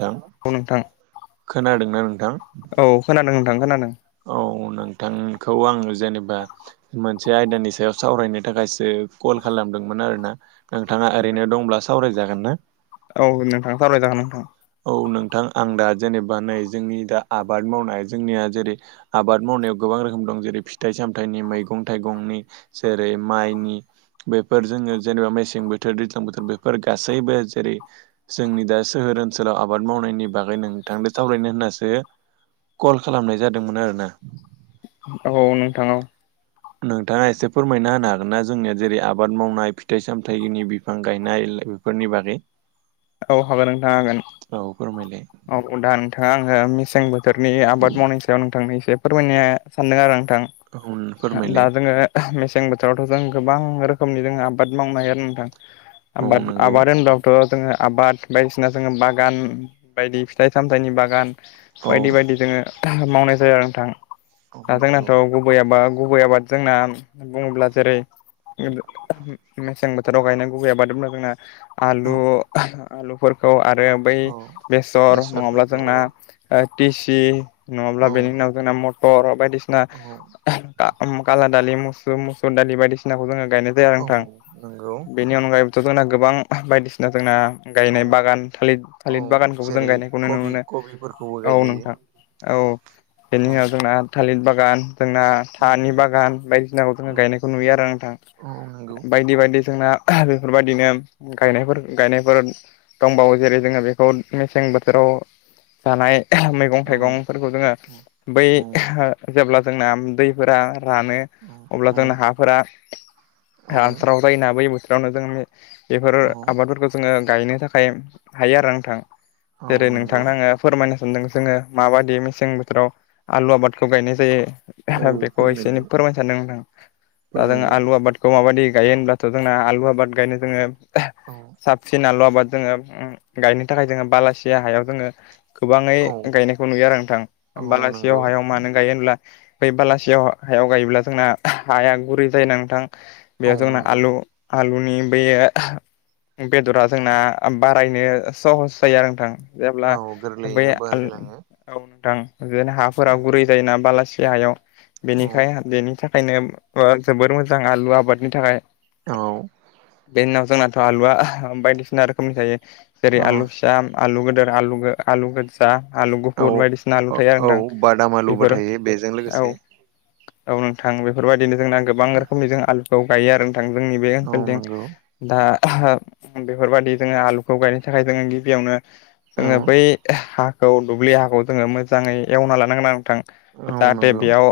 नोंथां खोनादोंना नोंथां? औ खोनादों नोंथां खोनादों औ नोंथांखौ आङो जेनेबा मोनसे आयदानि सायाव सावरायनो थाखायसो कल खालामदोंमोन आरो ना नोंथाङा ओरैनो दंब्ला सावरायजागोन ना? औ नोंथां सावरायजागोन नोंथां औ नोंथां आं दा जेनेबा नै जोंनि दा आबाद मावनाय जोंनिया जेरै आबाद मावनायाव गोबां रोखोम दं जेरै फिथाइ सामथाइनि मैगं थाइगंनि जेरै माइनि बेफोर जोङो जेनेबा मेसें बोथोर दैज्लां बोथोर बेफोर गासैबो जेरै जोंनि दा सोहोर ओन सोलाव आबाद मावनायनि बागै नोंथांजों सावरायनो होनासो कल खालामनाय जादोंमोन आरोना। औ नोंथांङाव नोंथाङा एसे फोरमायना होनो हागोन ना जोंनिया जेरै आबाद मावनाय फिथाइ सामथाइनि बिफां गायनाय बेफोरनि बागै। औ हागोन नोंथाङा हागोन औ फोरमायलाय औ दा नोंथाङा आङो मेसेंबो थोरनि आबाद मावनायनि सायाव नोंथांनो एसे फोरमायनो सानदों आरो आं। औ दा फोरमायलाय जोङो मेसें बोथा रावथ' जों गोबां रोखोमनि जोङो आबाद मावनो हायो आरो नोंथां। औ आबाद नंगौ आबाद होमबाबोथ जोंङो आबाद बायदिसिना जोङो बागान बायदि फिथाइ सामथाइनि बागान औ बायदि बायदि जोङो मावनाय जाया आरो नोंथां औ दा नंगौ जोंनाथ' गुबैयाबा गुबै आबाद जोंना बुङोब्ला जेरै [unintelligible] मेसें बोथोराव गायनांगैयाबादना जोंना औ आलु आलुफोरखौ आरो बै औ बेसर नङाब्ला बेसरफोरखौ जोंना औ ओ टिसि नङाब्ला बेनि उनाव जोंना मटर बायदिसिना औ काला दालि मुसु मुसुर दालि बायदिसिनाखौ जोङो गायनाय जाया नोंथां औ नंगौ बेनि अनगायैबोथ' जोंना गोबां बायदिसिना जोंना गायनाय औ बागान थालिर औ थालिर बागानखौबो जों जेरै गायनायखौ नुनो कबि मोनो कबिफोरखौबो औ नोंथां गायजायो औ बेनि औ उनाव जोंना थालिर बागान जोंना औ थानि बागान बायदिसिनाखौ जोंो औ गायनायखौ नुयो आरो नोंथां औ नंगौ बायदि बायदि जोंना बेफोरबायदिनो गायनायफोर गायनायफोर दंबावो जेरै जोङो बेखौ मेसें बोथोराव जानाय मैगं औ थाइगंफोरखौ जोङो औ बै औ जेब्ला जोंना दैफोरा रानो अब्ला औ जोंनो हाफोरा औ हानसाराव जायो ना बै बोथोरावनो जों बेफोरो औ जो गायनो थाखाय हायो आरो नोंथ औ जेरै नंगौ नोंथनो आङो फोरमायनो सानदों जोङो माबायदि मेसें बोथोराव आलु आबादखौ गायनाय औ जायो बेखौ एसे एनै फोरमायलाय फोरमायनो सानदों होनां दाजों फोरमायलाय आलु आबादखौ माबायदि गायो होनब्लाथ' जोंना आलु आबाद गायनो जोङो औ फिन आलु आबाद जोङो गायनो थाखाय जोङो बालासिया हायाव जोङो गोबाङै औ गायनायखौ नुयो आरो नोंथां औ बलासियाव नंगौ हायाव मानो गायो होनब्ला बै बलासियाव हायाव गायोब्ला जोंना हाया गुरै जायो ना नोंथां औ बेयाव जोंना नंगौ आलु आलुनि बे बेदरा जोंना बारायनो सहस जायो आरो नोंथां जेब्ला औ बै गोरलैयैनो औ बारायलाङो नोंथां बिदिनो औ हाफोरा गुरै जायोना बालासि हायाव औ बेनिखाय बेनि थाखाय बेखायनो जोबोर मोजां आलु आबादनि थाखाय औ बेनि उनाव जोंनाथ' आलु आलुआ बायदिसिना रोखोमनि जायो जेरै औ आलु फिसा आलु गोदोर आलु गोजा आलु औ गुफुर बायदिसिना आलु औ थायो औ आरोना बादाम नोंथां आलुबो बेफोरो थायो बेजों औ लोगोसे औ नोंथां बेफोरबायदिनो जोंना गोबां रोखोमनि जों आलुखौ गायो आरो जोंनि बे औ नंगौ ओनसोलथिंदा बेफोरबाददि जोङो आलुखौ गायनो थाखाय जोङो गिबियावनो औ जोङो बै हा खौ दुब्लि हाखौ जोङो मोजाङै एवना लानांगोन नथां औ जाहाथे नंगौ बेयाव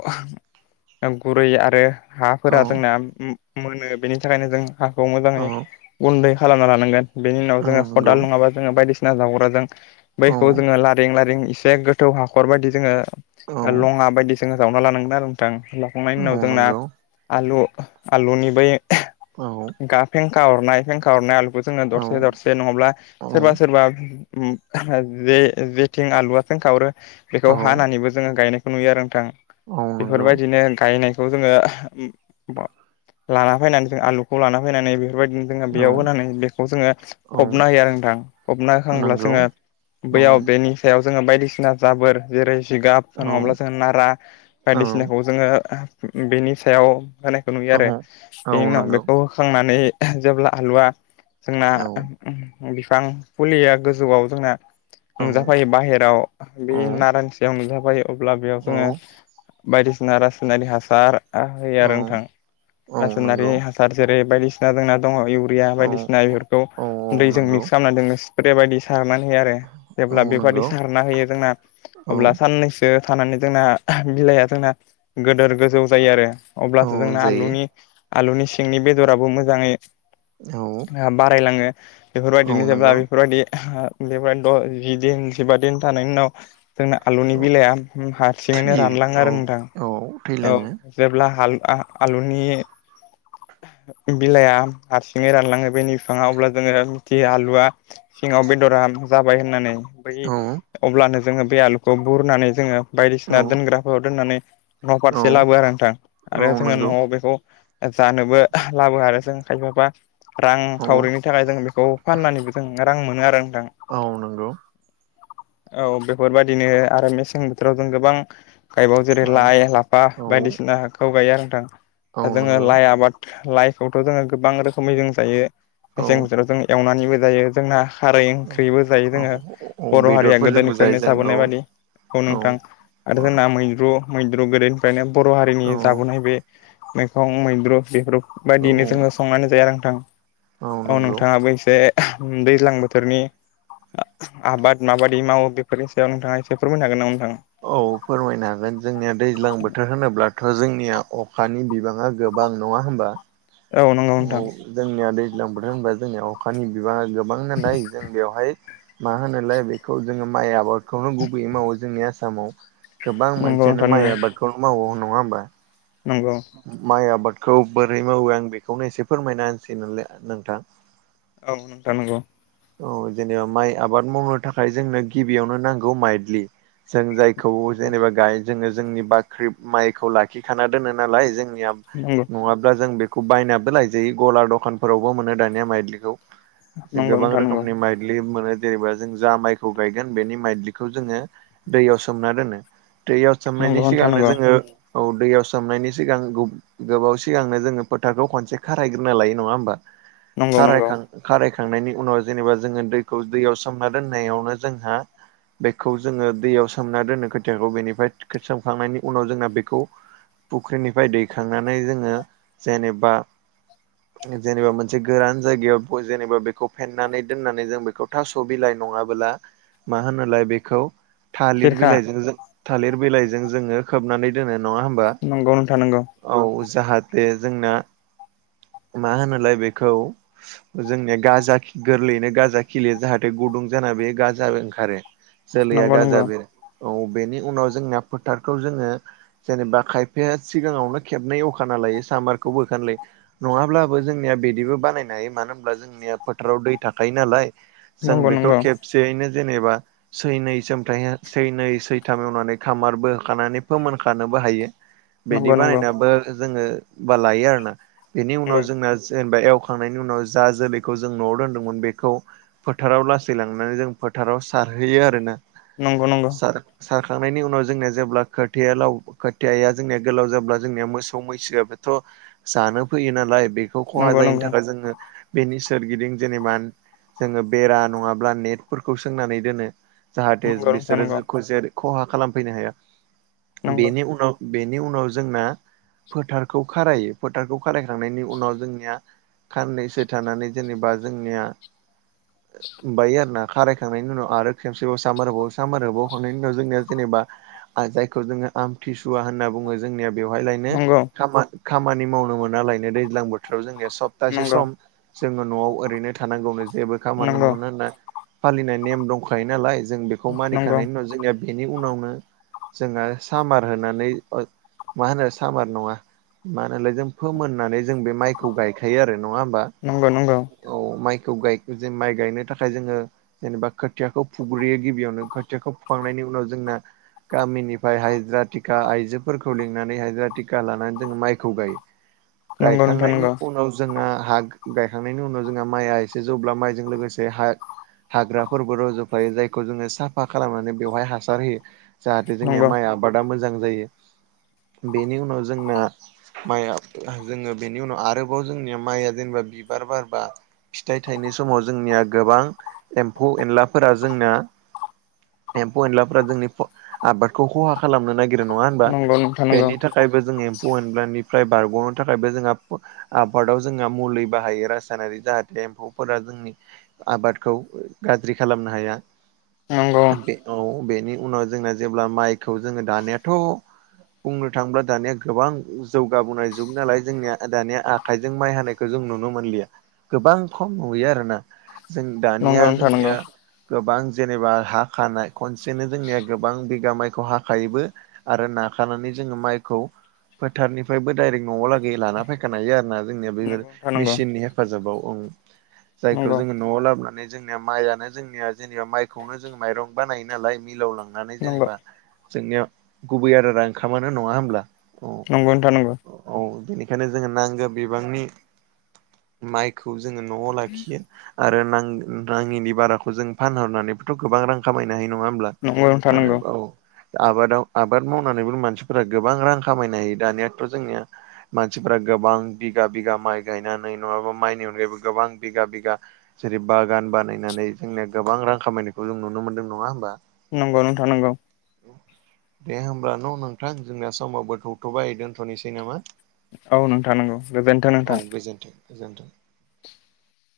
गुरै आरो औ हाफोरा जोंना मोनो बेनि थाखायनो जों हाखौ मोजाङै औ गुन्दै खालामना लानांगोन बेनि उनाव औ जोङो नंगौ खदाल नङाबा जोङो बायदिसिना जावग्राजों औ बैखौ जोङो लारिं लारिं एसे गोथौ हाखर बायदि जोङो औ लङा बायदिसिना जोङो जावना लानांगोन आरो नोंथां लाखांनायनि औ उनाव जोंना नंगौ आलु आलुनि बै औ फेंखा हरनाय फेंखा हरनाय आलु जोङो औ दरसे दरसे नङाब्ला औ सोरबा सोरबा जे जेथिं आलुवथिों खावरो औ बेखौ हानानैबो जोङो गायनो नुयो आरो नोंथां औ नंगौ बेफोरबायदिनो गायनाय खौ जोङो लाना फैनानै आलुखौ लाना फैनानै बेफोरबायदि जोङो औ बेयाव होनानै बेखौ जोङो औ फबना होयो आरो नोंथां फबना होखांब्ला नंगौ जोङो औ बेयाव बेनि सायाव जोङो बायदिसिना जाबोर जेरै जिगाब औ नङाब्ला जोङ नारा औ बायदिसिनाखौ जोङो बेनि सायाव होनायखौ नुयो औ आरो औ बेनि उनाव नंगौ बेखौ औ होखांनानै जेब्ला आलुवा जोंना औ बिफां फुलिया गोजौआव जोंना नुजाफायो बाहेराव बे नारानिसायाव नुजाफायो अब्ला बेयाव औ जोङो बायदिसिना रासायनारि हासार होयो आरो औ नोंथां औ रासायनारि नंगौ हासार जेरै बायदि दा जोंना दङ इउरिया औ बायदिसिना बेफोरखौ औ औ दैजों नंगौ मिक्स खालामना दङ स्प्रे बायदि सारनानै औ जेब्ला बेबादि नंगौ सारना होयो जोंना औ अब्ला साननैसो थानानै जोंना बिलाइआ जोंना गोदोर गोजौ जायो आरो औ अब्लासो जोंना आलुनि जायो आलुनि सिंनि बेदराबो मोजाङै औ ओ बारायलाङो औ बेफोरबायदिनो जेब्ला नंगौ बेफोरबायदि आ [unintelligible] जि दिन जिबा दिन थानायनि उनाव जोंना आलुनि औ बिलाइआ हारसिङैनो रानलाङो थैयो औ आरो नोंथां औ औ थैलाङो जेब्ला हाल आ-आलुनि बिलाइआ हारसिङै रानलाङो बेनि बिफाङा अब्ला जोङो मिथियो आलुआ सिङाव बेदरा जाबाय होननानै। बै औ अब्लानो जोङो बे आलुखौ बुरनानै जोङो बायदिसिना औ दोनग्राफोराव दोननानै औ न'फारसे लाबोयो आरो नोंथां आरो औ जोङो नंगौ न'आव बेखौ जानोबो लाबोयो आरो जों खायफाबा रां औ खावरिनि थाखाय जों बेखौ फाननानैबो जों रां मोनो आरो नोंथां। औ नंगौ औ बेफोरबायदिनो आरो मेसें बोथोराव जों गोबां गायबावो जेरै औ लाइ लाफा औ बायदिसिनाखौ गायो आरो नोंथा। औ दा जोङो नंगौ लाइ आबाद लाइखौथ' जोङो गोबां रोखोमै जों जायो औ मेसें बोथोराव जों एवनानैबो जायो। जोंना खारै औ ओंख्रिबो जायो जोङो औ औ बर' हारिया बेदरफोरजोंबो जायो गोदोनिफ्रायनो जाबोनाय जों बायदि। औ नोंथां औ आरो जोंना मैद्रु मैद्रु गोदोनिफ्रायनो बर' हारिनि औ जाबोनाय बे मैगं मैद्रु बेफोर औ बायदियैनो जोङो संनानै जायो आरो नोंथां। औ नोंथाङाबो एसे दैज्लां बोथोरनि आ-आबाद मा बादि मावो बेफोरनि सायाव नोंथाङा एसे फोरमायनो हागोन नामा? नोंथां औ फोरमायनो हागोन जोंनिया दैज्लां बोथोर होनोब्ला थ' जोंनिया अखानि बिबाङा गोबां नङा होमबा? नंगौ औ नोंथां जोंनिया दैज्लां बोथोर होनबा जोंनिया अखानि बिबाङा गोबां नालाय जों बेवहाय मा होनोलाय बेखौ जोङो माइ आबादखौनो गुबैयै मावो। जोंनि आसामाव गोबां नंगौ मानसियानो नोंथां माइ नंगौ आबादखौल' मावो नङा होमबा? नंगौ माइ आबादखौ बोरै मावो आं बेखौनो एसे फोरमायना होनसै नोंलाय नोंथां। औ नोंथां नोंगौ। औ जेनेबा माइ आबाद मावनो थाखाय जोंनो गिबियावनो नांगौ माइदलि जों जायखौ नंगौ नंगौ जेनेबा गायो जोङो जोंनि बाख्रि माइखौ लाखिखाना दोनो नालाय, जों निया नंगौ नङाब्ला जों बेखौ बायनाबो लायजायो गला दखानफोरावबो मोनो दानिया माइदलिखौ। नंगौ गोबां नोंथां नंगौ रोखोमनि माइदलि मोनो। जेनेबा जों जा माइखौ गायगोन बेनि माइदलिखौ जोङो दैयाव सोमना दोनो। दैयाव नंगौ सोमनायनि नोंथां सिगांनो नंगौ जोङो औ दैयाव सोमनायनि सिगां गोब-गोबाव सिगांनो जोङो फोथारखौ खनसे खारायग्रोनो लायो नङा होमबा? नंगौ नंगौ खारायखां खाराय खांनायनि उनाव जेनेबा जोङो दैखौ दैयाव सोमना दोननायावनो जोंहा बेखौ जोङो दैयाव सोमना दोनो खोथियाखौ बेनिफ्राय सोमखांनायनि उनाव जोंना बेखौ फुख्रिनिफ्राय दैखांनानै जोङो जेनेबा जेनेबा मोनसे गोरान जायगायाव बेखौ जेनेबा बेखौ फेनानै दोननानै जों बेखौ थास' बिलाय नङाबोला मा होनलाय बेखौ थालिर खिरखा बिलाइजों जों थालिर बिलाइजों जोङो खोबनानै दोनो नङा होमबा? थां नोंगौ। औ जाहाथे जोंना मा होनोलाय बेखौ जोंनिया गाजा खि गोरलैयैनो गाजा खिलियो जाहाथे गुदुं जाना बे गाजा ओंखारो। जोलैया नंगौ गाजा बेरो औ बेनि उनाव जोंना फोथारखौ जोङो जेनेबा खायफ फाया सिगाङावनो खेबनै अवखाना लायो सामबारखौ होखाना लायो नङाब्लाबो जोंनिया बिदिबो बानायनाय [unintelligible] मानो होनोब्ला जोंनिया फोथाराव दै थाखायायो नालाय जों नंगौ बेखौ नंगौ खबसेैनो जेनेबा सैनै सोमथाय सैनै सैथाम एवनानै खामारबो होखानानै फोमोनखानोबो बो हायो बेदि नंगौ नंगौ बानायनाबो जोङो बालायो आरो ना, बेनि उनाव जों बा एवखांनायनि उनाव जा जोलैखौ जों न'आव दोनदोंमोन बेखौ फोथाराव लासै लांनानै जों फोथाराव बाव सारहैयो आरो ना नंगौ नंगौ सारखांनायनि उनाव जोंनिया जेब्ला खोथियालाव खोथिया जोंनिया गोलाव जाब्ला जोंनिया मोसौ मैसोआ बेथ' जानो फैयो नालाय बेखौ नंगौ खहा जायैनि थाखाय जोङो बेनि सोरगिदिं जेनेबा जोङो बेरा नङाब्ला नेटफोरखौ सोंनानै दोनो। जाहाथे नंगौ नोंथां बिसोरो [unintelligible] नंगौ जेबो खहा खालामफैनो हाया नंगौ बेनि उनाव बेनि उनाव जोंना फोथारखौ खारायो फोथारखौ खारायखांनायनि उनाव जोंनिया साननैसो थानानै जेनेबा जोंनिया बायो आरोना खारायखांनायनि उनाव आरो खेबसेबाव सामोर होबावो सामोर होनायनि उनाव जोंनिया जेनेबा जायखौ जोङो आमथिसु वा होनना बुङो जोंनिया बेवहाय लायनो नंगौ खामानि मावनो मोनालायनो दैज्लां बोथोराव जों सप्तासे नंगौ सम जोङो न'आव ओरैनो थानांगौनो जेबो खामानि मावनो नंगौ मोना होनना फालिनाय नेम दंखायो नालाय जों बेखौ मानिखांनायनि नंगौ उनाव जोंनिया बेनि उनाव जोंना सामा र होनानै ओ मा होनो सामार नङा मा होनो फोमोन्नानै जों बे माइखौ गायखायो आरो नङा होमबा नंगौ नंगौ औ माइ माइ गायनो थाखाय जोङो जेनेबा खोथियाखौ फुग्रोयो गिबियावनो खोथियाखौ फुखांनायनि उनाव जोंना गामिनिफ्राय हाजिरा थिका आइजोफोरखौ लिंनानै हाजिरा टिका लानानै जोङो माइखौ गायो। नंगौ नोंथां गायखांनायनि नंगौ उनाव जोंहा हा गायखांनायनि उनाव जोंहा माइआ एसे जौब्ला माइजों लोगोसे हा हाग्राफोरबो रज'फायो जायखौ जोङो साफा खालामनानै बेवहाय हासार होयो। जाहाथे जोंनिया नंगौ माइ आबादा मोजां जायो। बेनि उनाव जोंना माइआ जोङो बेनि उनाव आरोबाव जोंनिया माइया जेनेबा बिबार बारबा फिथाइ थाइनाय समाव जोंनिया गोबां एम्फौ एनलाफोरा जोंना एम्फौ एनलाफोरा जोंनि आबादखौ खहा खालामनो नागि रो नङा होनबा नंगौ नोंथां नंगौ बेनि थाखायबो जोङो एम्फौ एनलानिफ्राय बारग'नो थाखायबो जोंहा आबादाव जोंहा मुलि बाहायो रासायनारि जाहाथे एम्फौफोरा जोंनि आबादखौ गाज्रि खालामनो हाया। नंगौ बे औ बेनि उनाव जोंना जेब्ला माइखौ जोङो दानियाथ' बुंनो थाङोब्ला दानिया गोबां जौगाबोनाय जुग नालाय जोंनिया दानिया आखाइजों माइ हानायखौ जों जों नुनो मोनलिया गोबां खम नुयो आरोना जों दानिया नंगौ नोंथां नंगौ जोंनिया गोबां जेनेबा हा खानाय खनसेनो जोंनिया गोबां बिगा माइखौ हाखायोबो आरो नाखानानै जोङो माइखौ फोथारनिफ्रायबो दडाइरेक्ट न'आव लागै लान फैखानो हायो आरोना जोंनिया बैफोर नंगौ नोंथां नंगौ मिसिननि हेफाजाबाव जायखौ नंगौ जोङो न'आव लाबोनानै जोंनिया माइआनो जोंनिया जेनेबा माइखौनो जों माइरं बानायो नालाय मिलाव लांनानै जेनेबा जोंनिया गुबै आदारा ओंखामानो नङा होमब्ला? नंगौ नोंथां नंगौ। बेखायनो जोङो नांगौ बिबांनि माइखौ जोङो न'आव लाखियो आरो नाङिनि बाराखौ जों फानहरनानैबोथ' गोबां रां खामायनो हायो। नङा होमब्ला नंगौ नोंथां नंगौ औ आबादाव आबाद मावनानैबो मानसिफोरा गोबां रां खामायनो हायो दानियाथ' जोंनिया मानसिफोरा गोबां बिगा बिगा माइ गायनानै नङाबा माइनि अनगायैबो गोबां बिगा बिगा जेरै बागान बानायनानै जोंनिया गोबां रां खामायनायखौ जों नुनो मोन्दों नङा होमबा? नंगौ नोंथां नंगौ। दे होमब्ला न' नोंथां जोंनाया समावबो थौथ'बाय दोनथ'नोसै नामा। औ नोंथां नोंगौ गोजोनथों नोंथां। गोजोनथों।